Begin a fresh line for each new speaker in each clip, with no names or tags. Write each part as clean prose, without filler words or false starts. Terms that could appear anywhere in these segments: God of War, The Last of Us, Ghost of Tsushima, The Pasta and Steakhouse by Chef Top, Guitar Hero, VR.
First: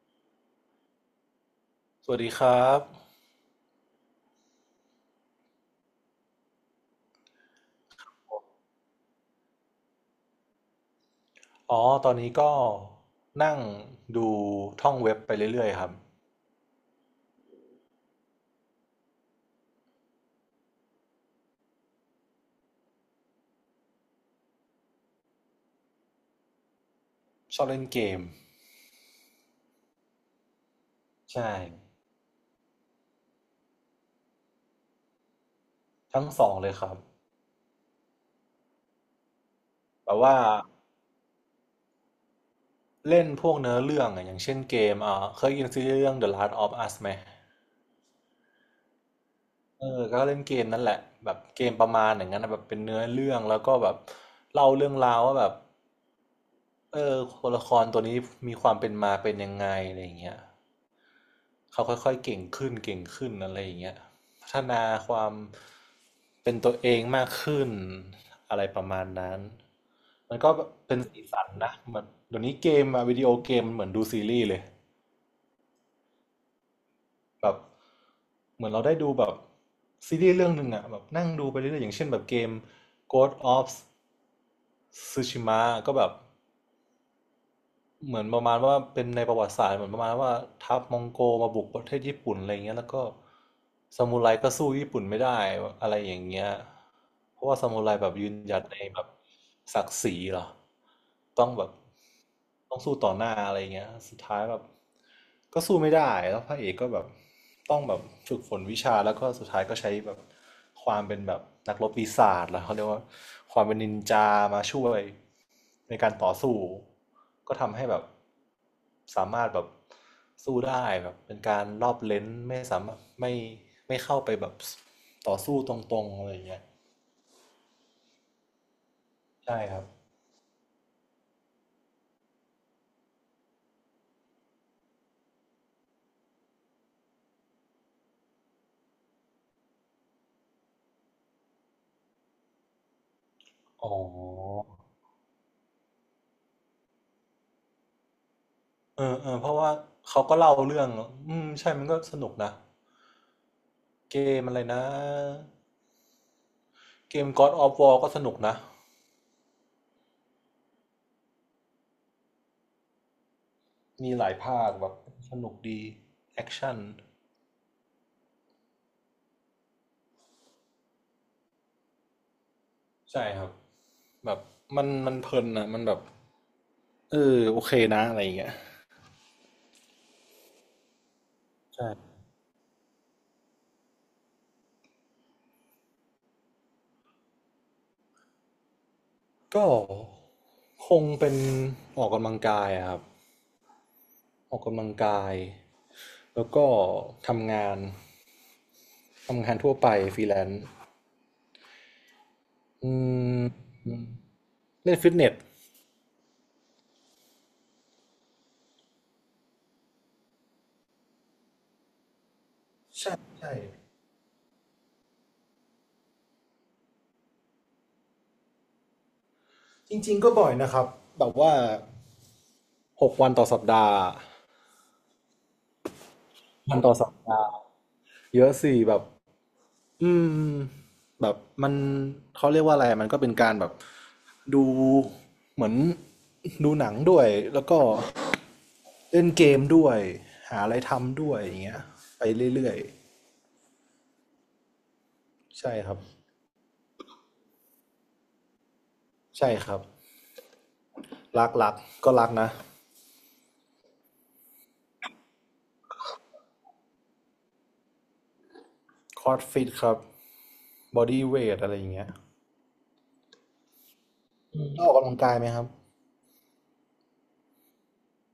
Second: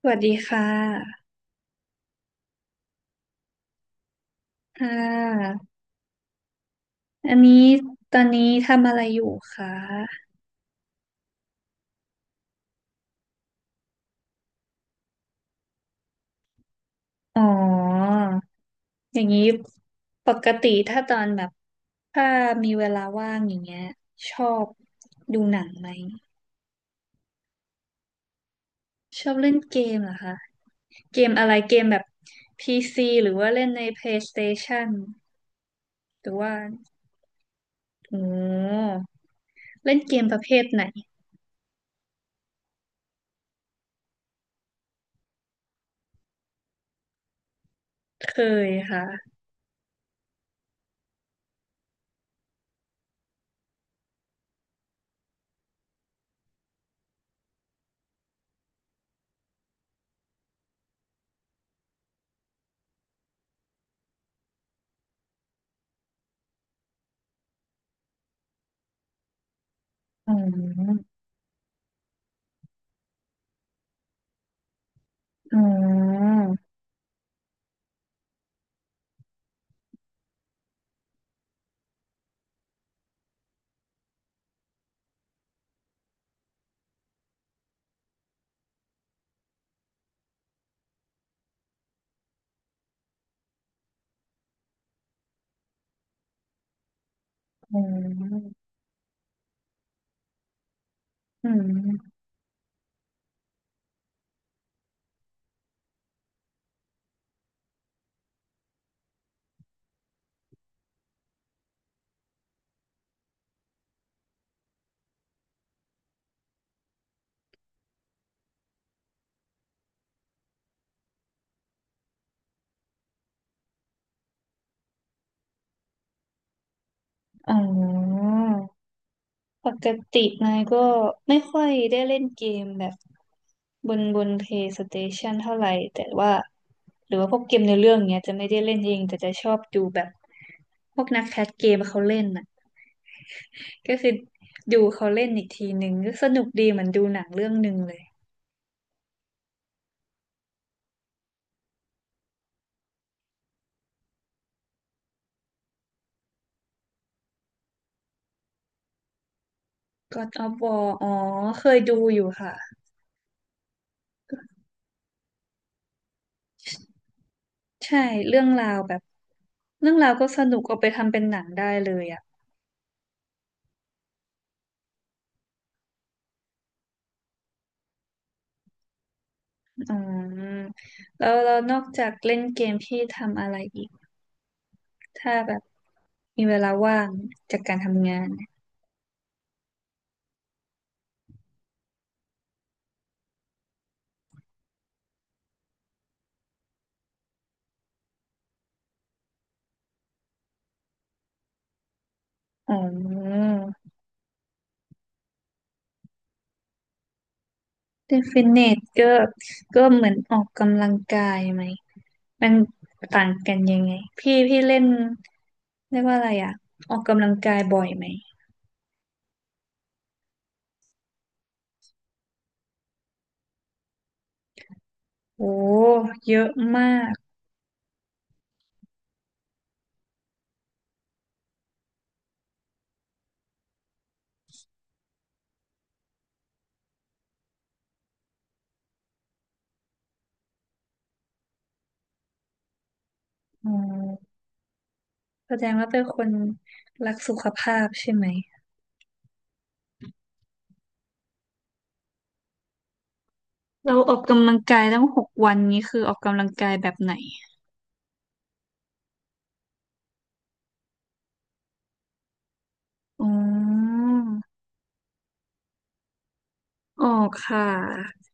สวัสดีค่ะ
สวัสดีครับ
ค่ะ อันนี้ตอนนี้ทำอะไรอยู่คะ
อ๋อตอนนี้ก็นั่งดูท่องเว็บไปเรื่อยๆครับ
อ๋อ อย่างนี้ปกติถ้าตอนแบบถ้ามีเวลาว่างอย่างเงี้ยชอบดูหนังไหม
ชอบเล่นเกม
ชอบเล่นเกมเหรอคะ เกมอะ
ใช่
ไรเกมแบบ PC หรือว่าเล่นใน PlayStation
ทั้
ห
ง
รือ
สอ
ว่า
งเลยครับ
โอ้เล่น
แบ
เก
บ
มป
ว่า
ระเภทไหน
เล่นพวกเนื้อเรื่องอะอย่างเช่นเกมอ่าเคยยินซีรีส์เรื่อง The Last of Us ไหม
เคยค่ะ
เออก็เล่นเกมนั่นแหละแบบเกมประมาณอย่างนั้นนะแบบเป็นเนื้อเรื่องแล้วก็แบบเล่าเรื่องราวว่าแบบเออตัวละครตัวนี้มีความเป็นมาเป็นยังไงอะไรอย่างเงี้ย เขาค่อยๆเก่งขึ้นเก่งขึ้นอะไรอย่างเงี้ยพัฒนาความเป็นตัวเองมากขึ้นอะไรประมาณนั้น
อ๋
มันก็เป็
อ
นสีสันนะมันเดี๋ยวนี้เกมอะวิดีโอเกมมันเหมือนดูซีรีส์เลย
อ๋อ
แบบเหมือนเราได้ดูแบบซีรีส์เรื่องหนึ่งอะแบบนั่งดูไปเรื่อยๆอย่างเช่นแบบเกม Ghost of Tsushima ก็แบบ เหมือนประมาณว่าเป็นในประวัติศาสตร์เหมือนประมาณว่าทัพมองโกมาบุกประเทศญี่ปุ่นอะไรอย่างเงี้ยแล้วก็ซามูไรก็สู้ญี่ปุ่นไม่ได้อะไรอย่างเงี้ยเพราะว่าซา
อ๋
มูไรแบบยืน
อ
หยัดในแบบศักดิ์ศรีเหรอต้
อื
องแบบ
ม
ต้องสู้ต่อหน้าอะไรอย่างเงี้ยสุดท้ายแบบก็สู้ไม่ได้แล้วพระเอกก็แบบต้องแบบฝึกฝนวิชาแล้วก็สุดท้ายก็ใช้แบบความเป็นแบบนักรบปีศาจแล้วเขาเรียกว่าความเป็นนินจามาช่วย ในการต่อสู้ก็ทำให้แบบสามารถแบบสู้ได้แบบเป็นการรอบเลนส์ไม่สามารถไม่เข้าไปแบบต่อสู้ตรงๆอะไรอย่างเงี้ย
อ๋อ
ใช่
ป
ครับ
กตินายก็ไม่ค่อยได้เล่นเกมแบบบน PlayStation เท่าไหร่แต่ว่าหรือว่าพวกเกมในเรื่องเนี้ยจะไม่ได้เล่นเองแต่จะชอบดูแบบพวกนักแคสเกมเขาเล่นน่ะ
อ๋
ก็
อ
คือดูเขาเล่นอีกทีหนึ่งก็สนุกดีเหมือนดูหนังเรื่องหนึ่งเลย
เออเพราะว่าเขาก็เล่าเรื่องอืมใช่มันก็สนุกนะเกมอะไรนะเกม God of War ก็สนุกนะ
God of War อ๋อเคยดูอยู่ค่ะ
มีหลายภาคแบบสนุกดีแอคชั่น
ใช่เรื่องราวแบบเรื่องราวก็สนุกเอาไปทำเป็นหนังได้เลยอ่ะ
ใช่ครับแบบมันเพลินนะมันแบบเออโอเคนะอะไรอย่างเงี้ย
อ๋อแล้วเรานอก
ใช่
จากเล่นเกมพี่ทำอะไรอีกถ้าแบบมีเวลาว่างจากการทำงาน
ก็คงเป็นออกกำลังกายอะครับออกกำลังกายแล้วก็ทำงานทำงานทั่วไปฟรีแลนซ์
อ๋
อื
อ
มเล่นฟิตเนส
เล่นฟิตเนสก็ก็เหมือนออกกำลังกายไหมมัน
ใช่
ต่างกั
ใช่
นยังไงพี่เล่นเรียกว่าอะไรอ่ะออกกำลังกายบ่อยไหม
จริงๆก็บ่อยนะครับแบบว่าหกวันต่อสัปดาห์
โอ้เยอะ
วัน
มา
ต่อสัป
ก
ดาห์เยอะสิแบบอืมแบบมันเขาเรียกว่าอะไรมันก็เป็นการแบบดูเหมือนดูหนังด้วยแล้วก็ เล่นเกมด้วยหาอะไรทำด้วยอย่างเงี้ยไปเรื่อย
อ๋อแส
ๆ
ดง
ใช่
ว่า
ครั
เป็
บ
นคนรักสุขภาพใช่ไหม
ใช่ครับรักก็รักนะ
เราออกกำลังกายตั้งหกวันนี้คือออกกำลังกายแบบไหน
คอร์ดฟิตครับบอดี้เวทอะไรอย่างเงี้ย
อ๋อ
ต้องออกกำลังกายไหมครับ
ออกค่ะ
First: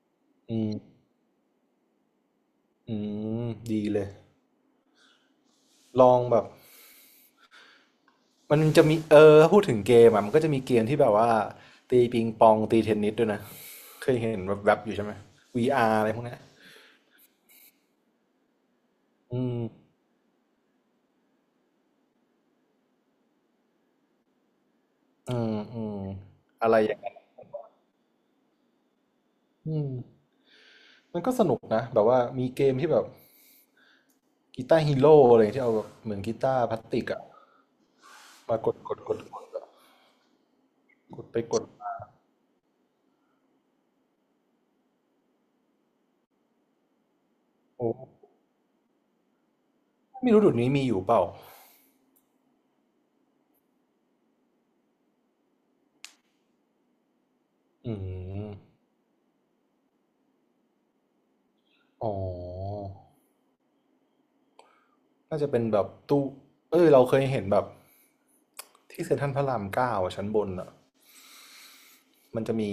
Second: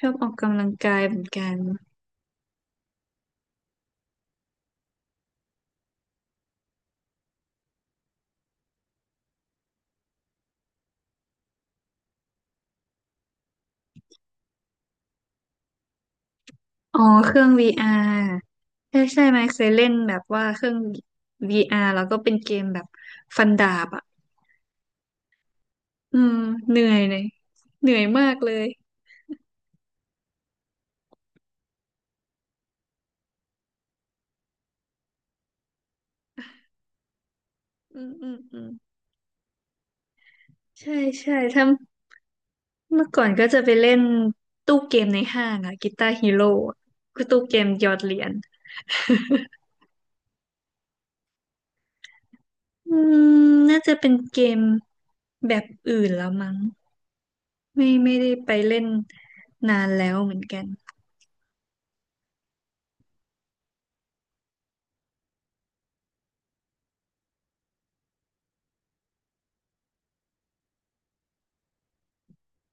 ชอบออก
อื
กำลัง
ม
กายเหมือนกัน
อืมดีเลยลองแบบมันจะมีถ้าพูดถึงเกมอ่ะมันก็จะมีเกมที่แบบว่าตีปิงปองตีเทนนิสด้วยนะเคยเห็นแบบแบบๆอยู่ใช่ไหม VR อาร์อะไรพวกเนี้ย
อ๋อเครื่อง VR ใช่ใช่ไหม
อืม
เคยเล่นแบบว่าเครื่อง VR แล้วก็เป็นเกมแบบฟันดาบอ่ะ
อืมอืม
อืม
อะ
เห
ไร
นื่
อ
อ
ย่า
ย
งเงี้
เลย
ย
เหนื่อยมากเลย
อืมมันก็สนุกนะแบบว่ามีเกมที่แบบ กีตาร์ฮีโร่อะไรที่เอาแบบเหมือนกีตาร์พลาสติกอะ
อืมอืมอื
มา
ม
กดอะ
ใช่
กด
ใช่
ไปกด
ถ้า
มา
เมื่อก่อนก็จะไปเล่นตู้เกมในห้างอ่ะกีตาร์ฮีโร่คือตู้เกมหย
โอ้
อดเหรียญ
ไม่รู้เดุดนี้มีอยู่เปล่า
อืมน่าจะเป็นเกมแบบอื่นแล้วมั้ง ไม่
อื
ไม่ได้ไป
ม
เล่นนานแล้วเหมือนกัน
อ๋อน่าจะเป็นแบบตู้เอ้ยเราเคยเห็นแบบที่เซ็นทรัลพระรามเก้าอะชั้นบนอะมันจะมี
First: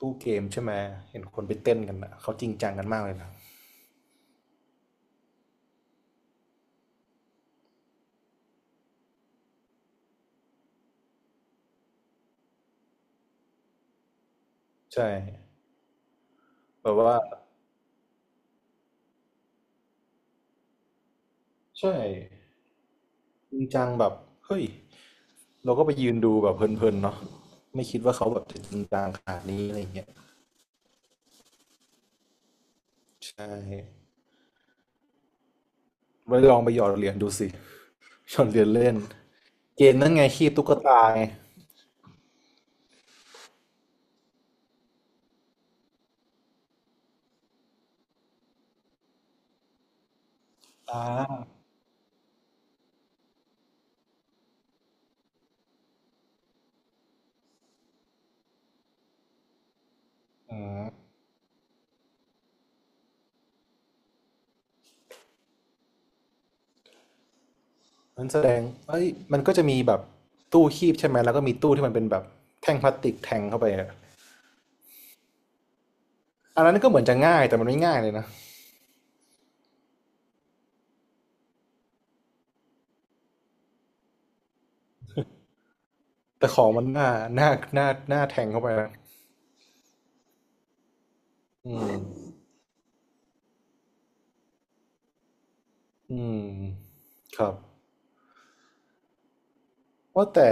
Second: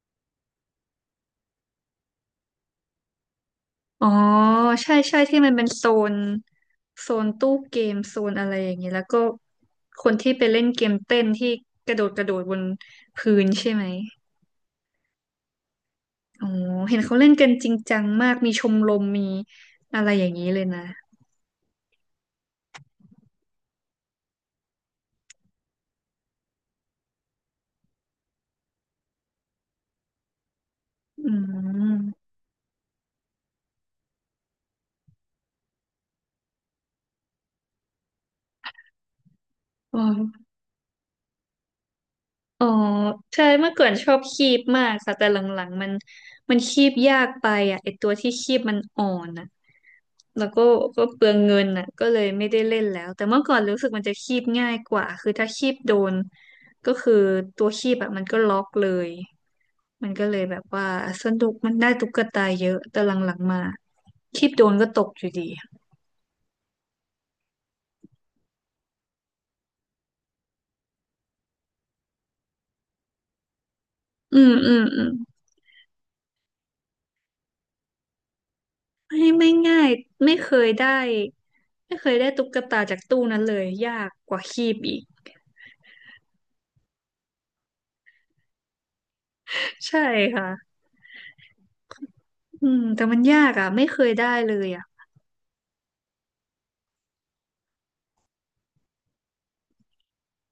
ตู้เกมใช่ไหมเห็นคนไปเต้นกันอะเขาจริงจังกันมากเลยนะ
อ๋อใช่ใช่ที่มันเป็นนโซนตู้เกมโซนอะไรอย่างนี้แล้วก็คนที่ไปเล่นเกมเต้นที่กระโดดกระโดดบนพื้นใช่ไหม
ใช่
อ๋อ
แบบ
เห็นเขา
ว่า
เล่นกันจริงจังมากมีชมรมมีอะไรอย่างนี้เลยนะ
ใช่จริงจังแบบเฮ้ยเราก็ไปยืนดูแบบเพลินๆเนาะไม่คิดว่าเขาแบบจะจริงจังขนาดนี้อะไรอย่างเงี้ย
อืม
ใช่ ไปลองไปหยอดเหรียญดูสิหยอดเหรียญเล่นเกม
อ๋อ
นั่นไงคีบตุ๊กตาไง
อ๋อใช่เมื่อก่อนชอบคีบมากค่ะแต่หลังๆมันมันคีบยากไปอ่ะไอตัวที่คีบมันอ่อนอะ แล้วก็
อ่
ก็เปลืองเงิ
า
นน่ะก็เลยไม่ได้เล่นแล้วแต่เมื่อก่อนรู้สึกมันจะคีบง่ายกว่าคือถ้าคีบโดนก็คือตัวคีบอะมันก็ล็อกเลยมันก็เลยแบ
อื
บว่า
ม
สนุกมันได้ตุ๊กตาเยอะแต่หลังๆมาคีบโดนก็ตกอยู่ดี
มันแสดงเอ้ยมันก็จะมีแบบตู้คีบใช่ไหมแล้วก็มีตู้ที่มันเป็นแบบแท่งพลาสติกแทงเข้าไปอะ
อืมอืมอืม
อันนั้นก็เหมือนจะง่ายแต่มันไม่ง่ายเลยนะ
ไม่ง่ายไม่เคยได้ไม่เคยได้ตุ๊กตาจากตู้นั้นเลยยากกว่าคีบอีก
แต่ของมันหน้าหน้าแทงเข้าไปนะ
ใช่ค่ะ
อืม
อืมแต่มันยากอ่ะไม่เคยได้เลยอ่ะ
อืมครับว่าแต่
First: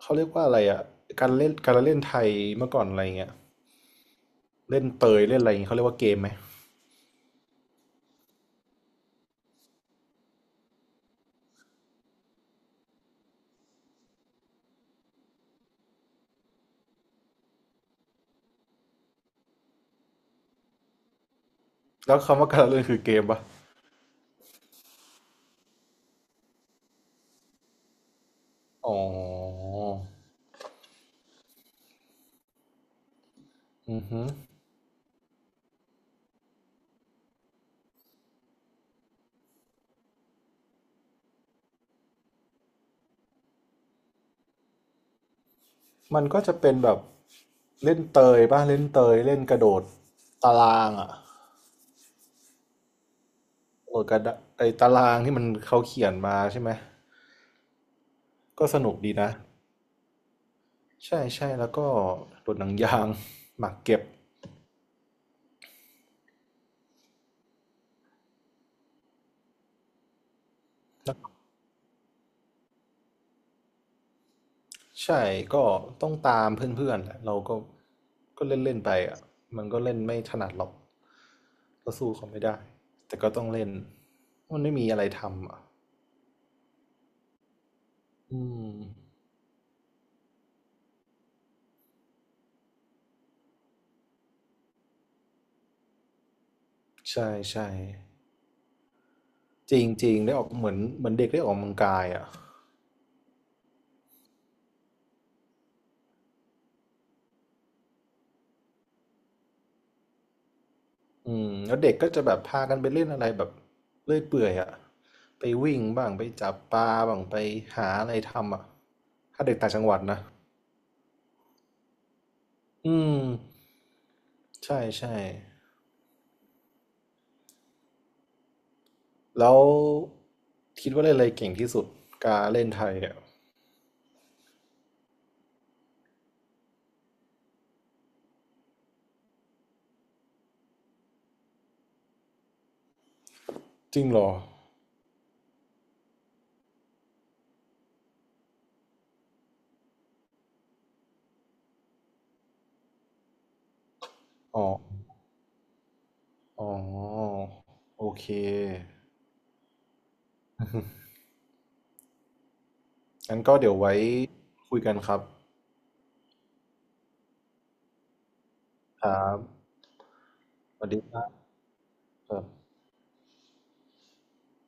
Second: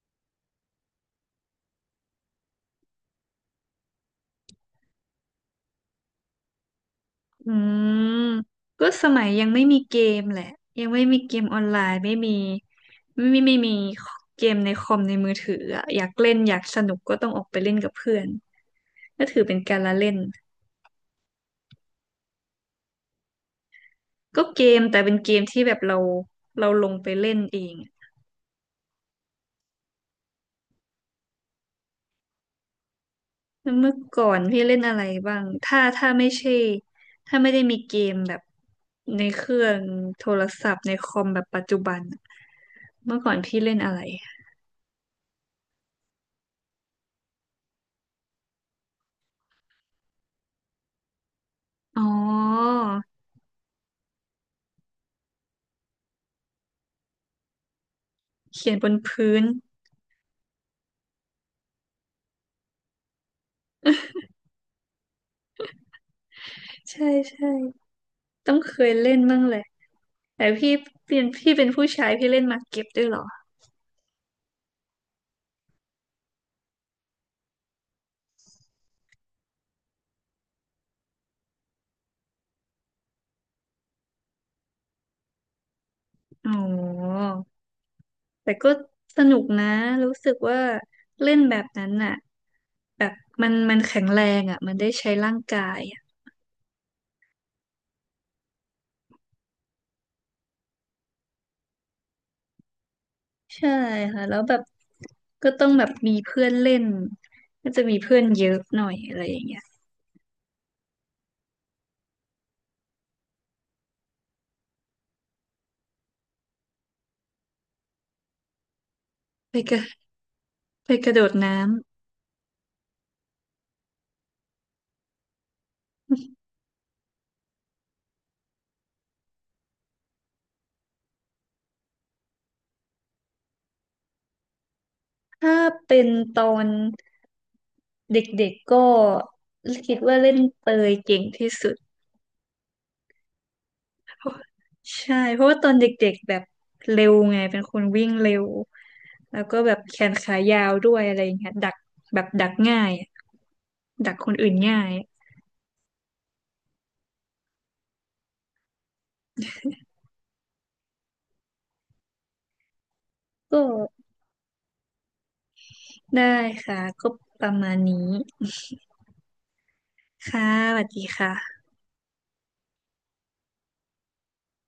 เขาเรียกว่าอะไรอ่ะการเล่นไทยเมื่อก่อนอะไรเงี้ยเล่นเตยเล่นอะไรเงี้ยเขาเรียกว่าเกมไหม
อืมก็สมัยยังไม่มีเกมแหละยังไม่มีเกมออนไลน์ไม่มีเกมในคอมในมือถืออะอยากเล่นอยากสนุกก็ต้องออกไปเล่นกับเพื่อนก็ถือเป็นการละเล่น
แล้วคำว่าการเล่นคือเกมปะ
ก็เกมแต่เป็นเกมที่แบบเราเราลงไปเล่นเอง
อ๋อ
แล้วเมื่อ
อือฮึ
ก่อนพี่เล่นอะไรบ้างถ้าไม่ใช่ไม่ได้มีเกมแบบในเครื่องโทรศัพท์ในคอมแบบปัจจุบันอะเมื่อก่อนพี่เล่นอะไร
มันก็จะเป็นแบบเล่นเตยเล่นกระโดดตารางอ่ะ
อ๋อ
กระโดดกระดะไอ้ตารางที่มันเขาเขียนมาใช่ไหมก็
เขียน
ส
บ
นุ
น
กดีนะ
พื้น
ใช่ใช่แล้วก็โดดหนังยางหมากเก็บ
ใช่ใช่ต้องเคยเล่นบ้างแหละแต่พี่เป็นผู้ชายพี่เล่นหมากเก็บด้วยเหรอ
ใช่ก็ต้องตามเพื่อนๆแหละเราก็ก็เล่นเล่นไปอ่ะมันก็เล่นไม่ถนัดหรอกก็สู้เขาไม่ได้แต่ก็ต้องเล่นมันไม่มีอะไรทำอ่ะ
อ๋อ
อื
แต่ก็
ม
สนุกนะรู้สึกว่าเล่นแบบนั้นน่ะแบบมันมันแข็งแรงอ่ะมันได้ใช้ร่างกายอะ
ใช่ใช่ จริงจริงได้ออกเหมือนเด็กได้ออกกำลังกายอ่ะ
ใช่ค่ะแล้วแบบก็ต้องแบบมีเพื่อนเล่นก็จะมีเพื่อนเยอะหน่อยอะไรอย่างเงี้ย
อืมแล้วเด็กก็จะแบบพากันไปเล่นอะไรแบบเลื่อยเปื่อยอ่ะไปวิ่งบ้างไปจับปลาบ้างไปหาอะไรทำอ่ะถ้าเด็
ไป
กต่า
ก
งจั
ระ
งหวัดนะ
ไปกระโดดน้
อืมใช่ใช่แล้วคิดว่าเล่นอะไรเก่งที่สุดการเล่นไทยอ่ะ
ำถ้าเป็นตอนเด็กๆก็คิดว่าเล่นเปยเก่งที่สุด
จริงเหร
เพ
อ
ราะใช่เพราะว่าตอนเด็กๆแบบเร็วไงเป็นคนวิ่งเร็วแล้วก็แบบแขนขายาวด้วยอะไรอย่างเงี้ยดักแบบดักง่ายอะดักคนอื่น
อ๋อ
ง่าย
อ๋อโอเค งั้นก็
ก็
เดี๋ยวไว้คุยกันครับ
ได้ค่ะก็ประมาณนี้
ครับ
ค่ะส
ส
วัส
วัส
ดี
ดีคร
ค่ะ
ับ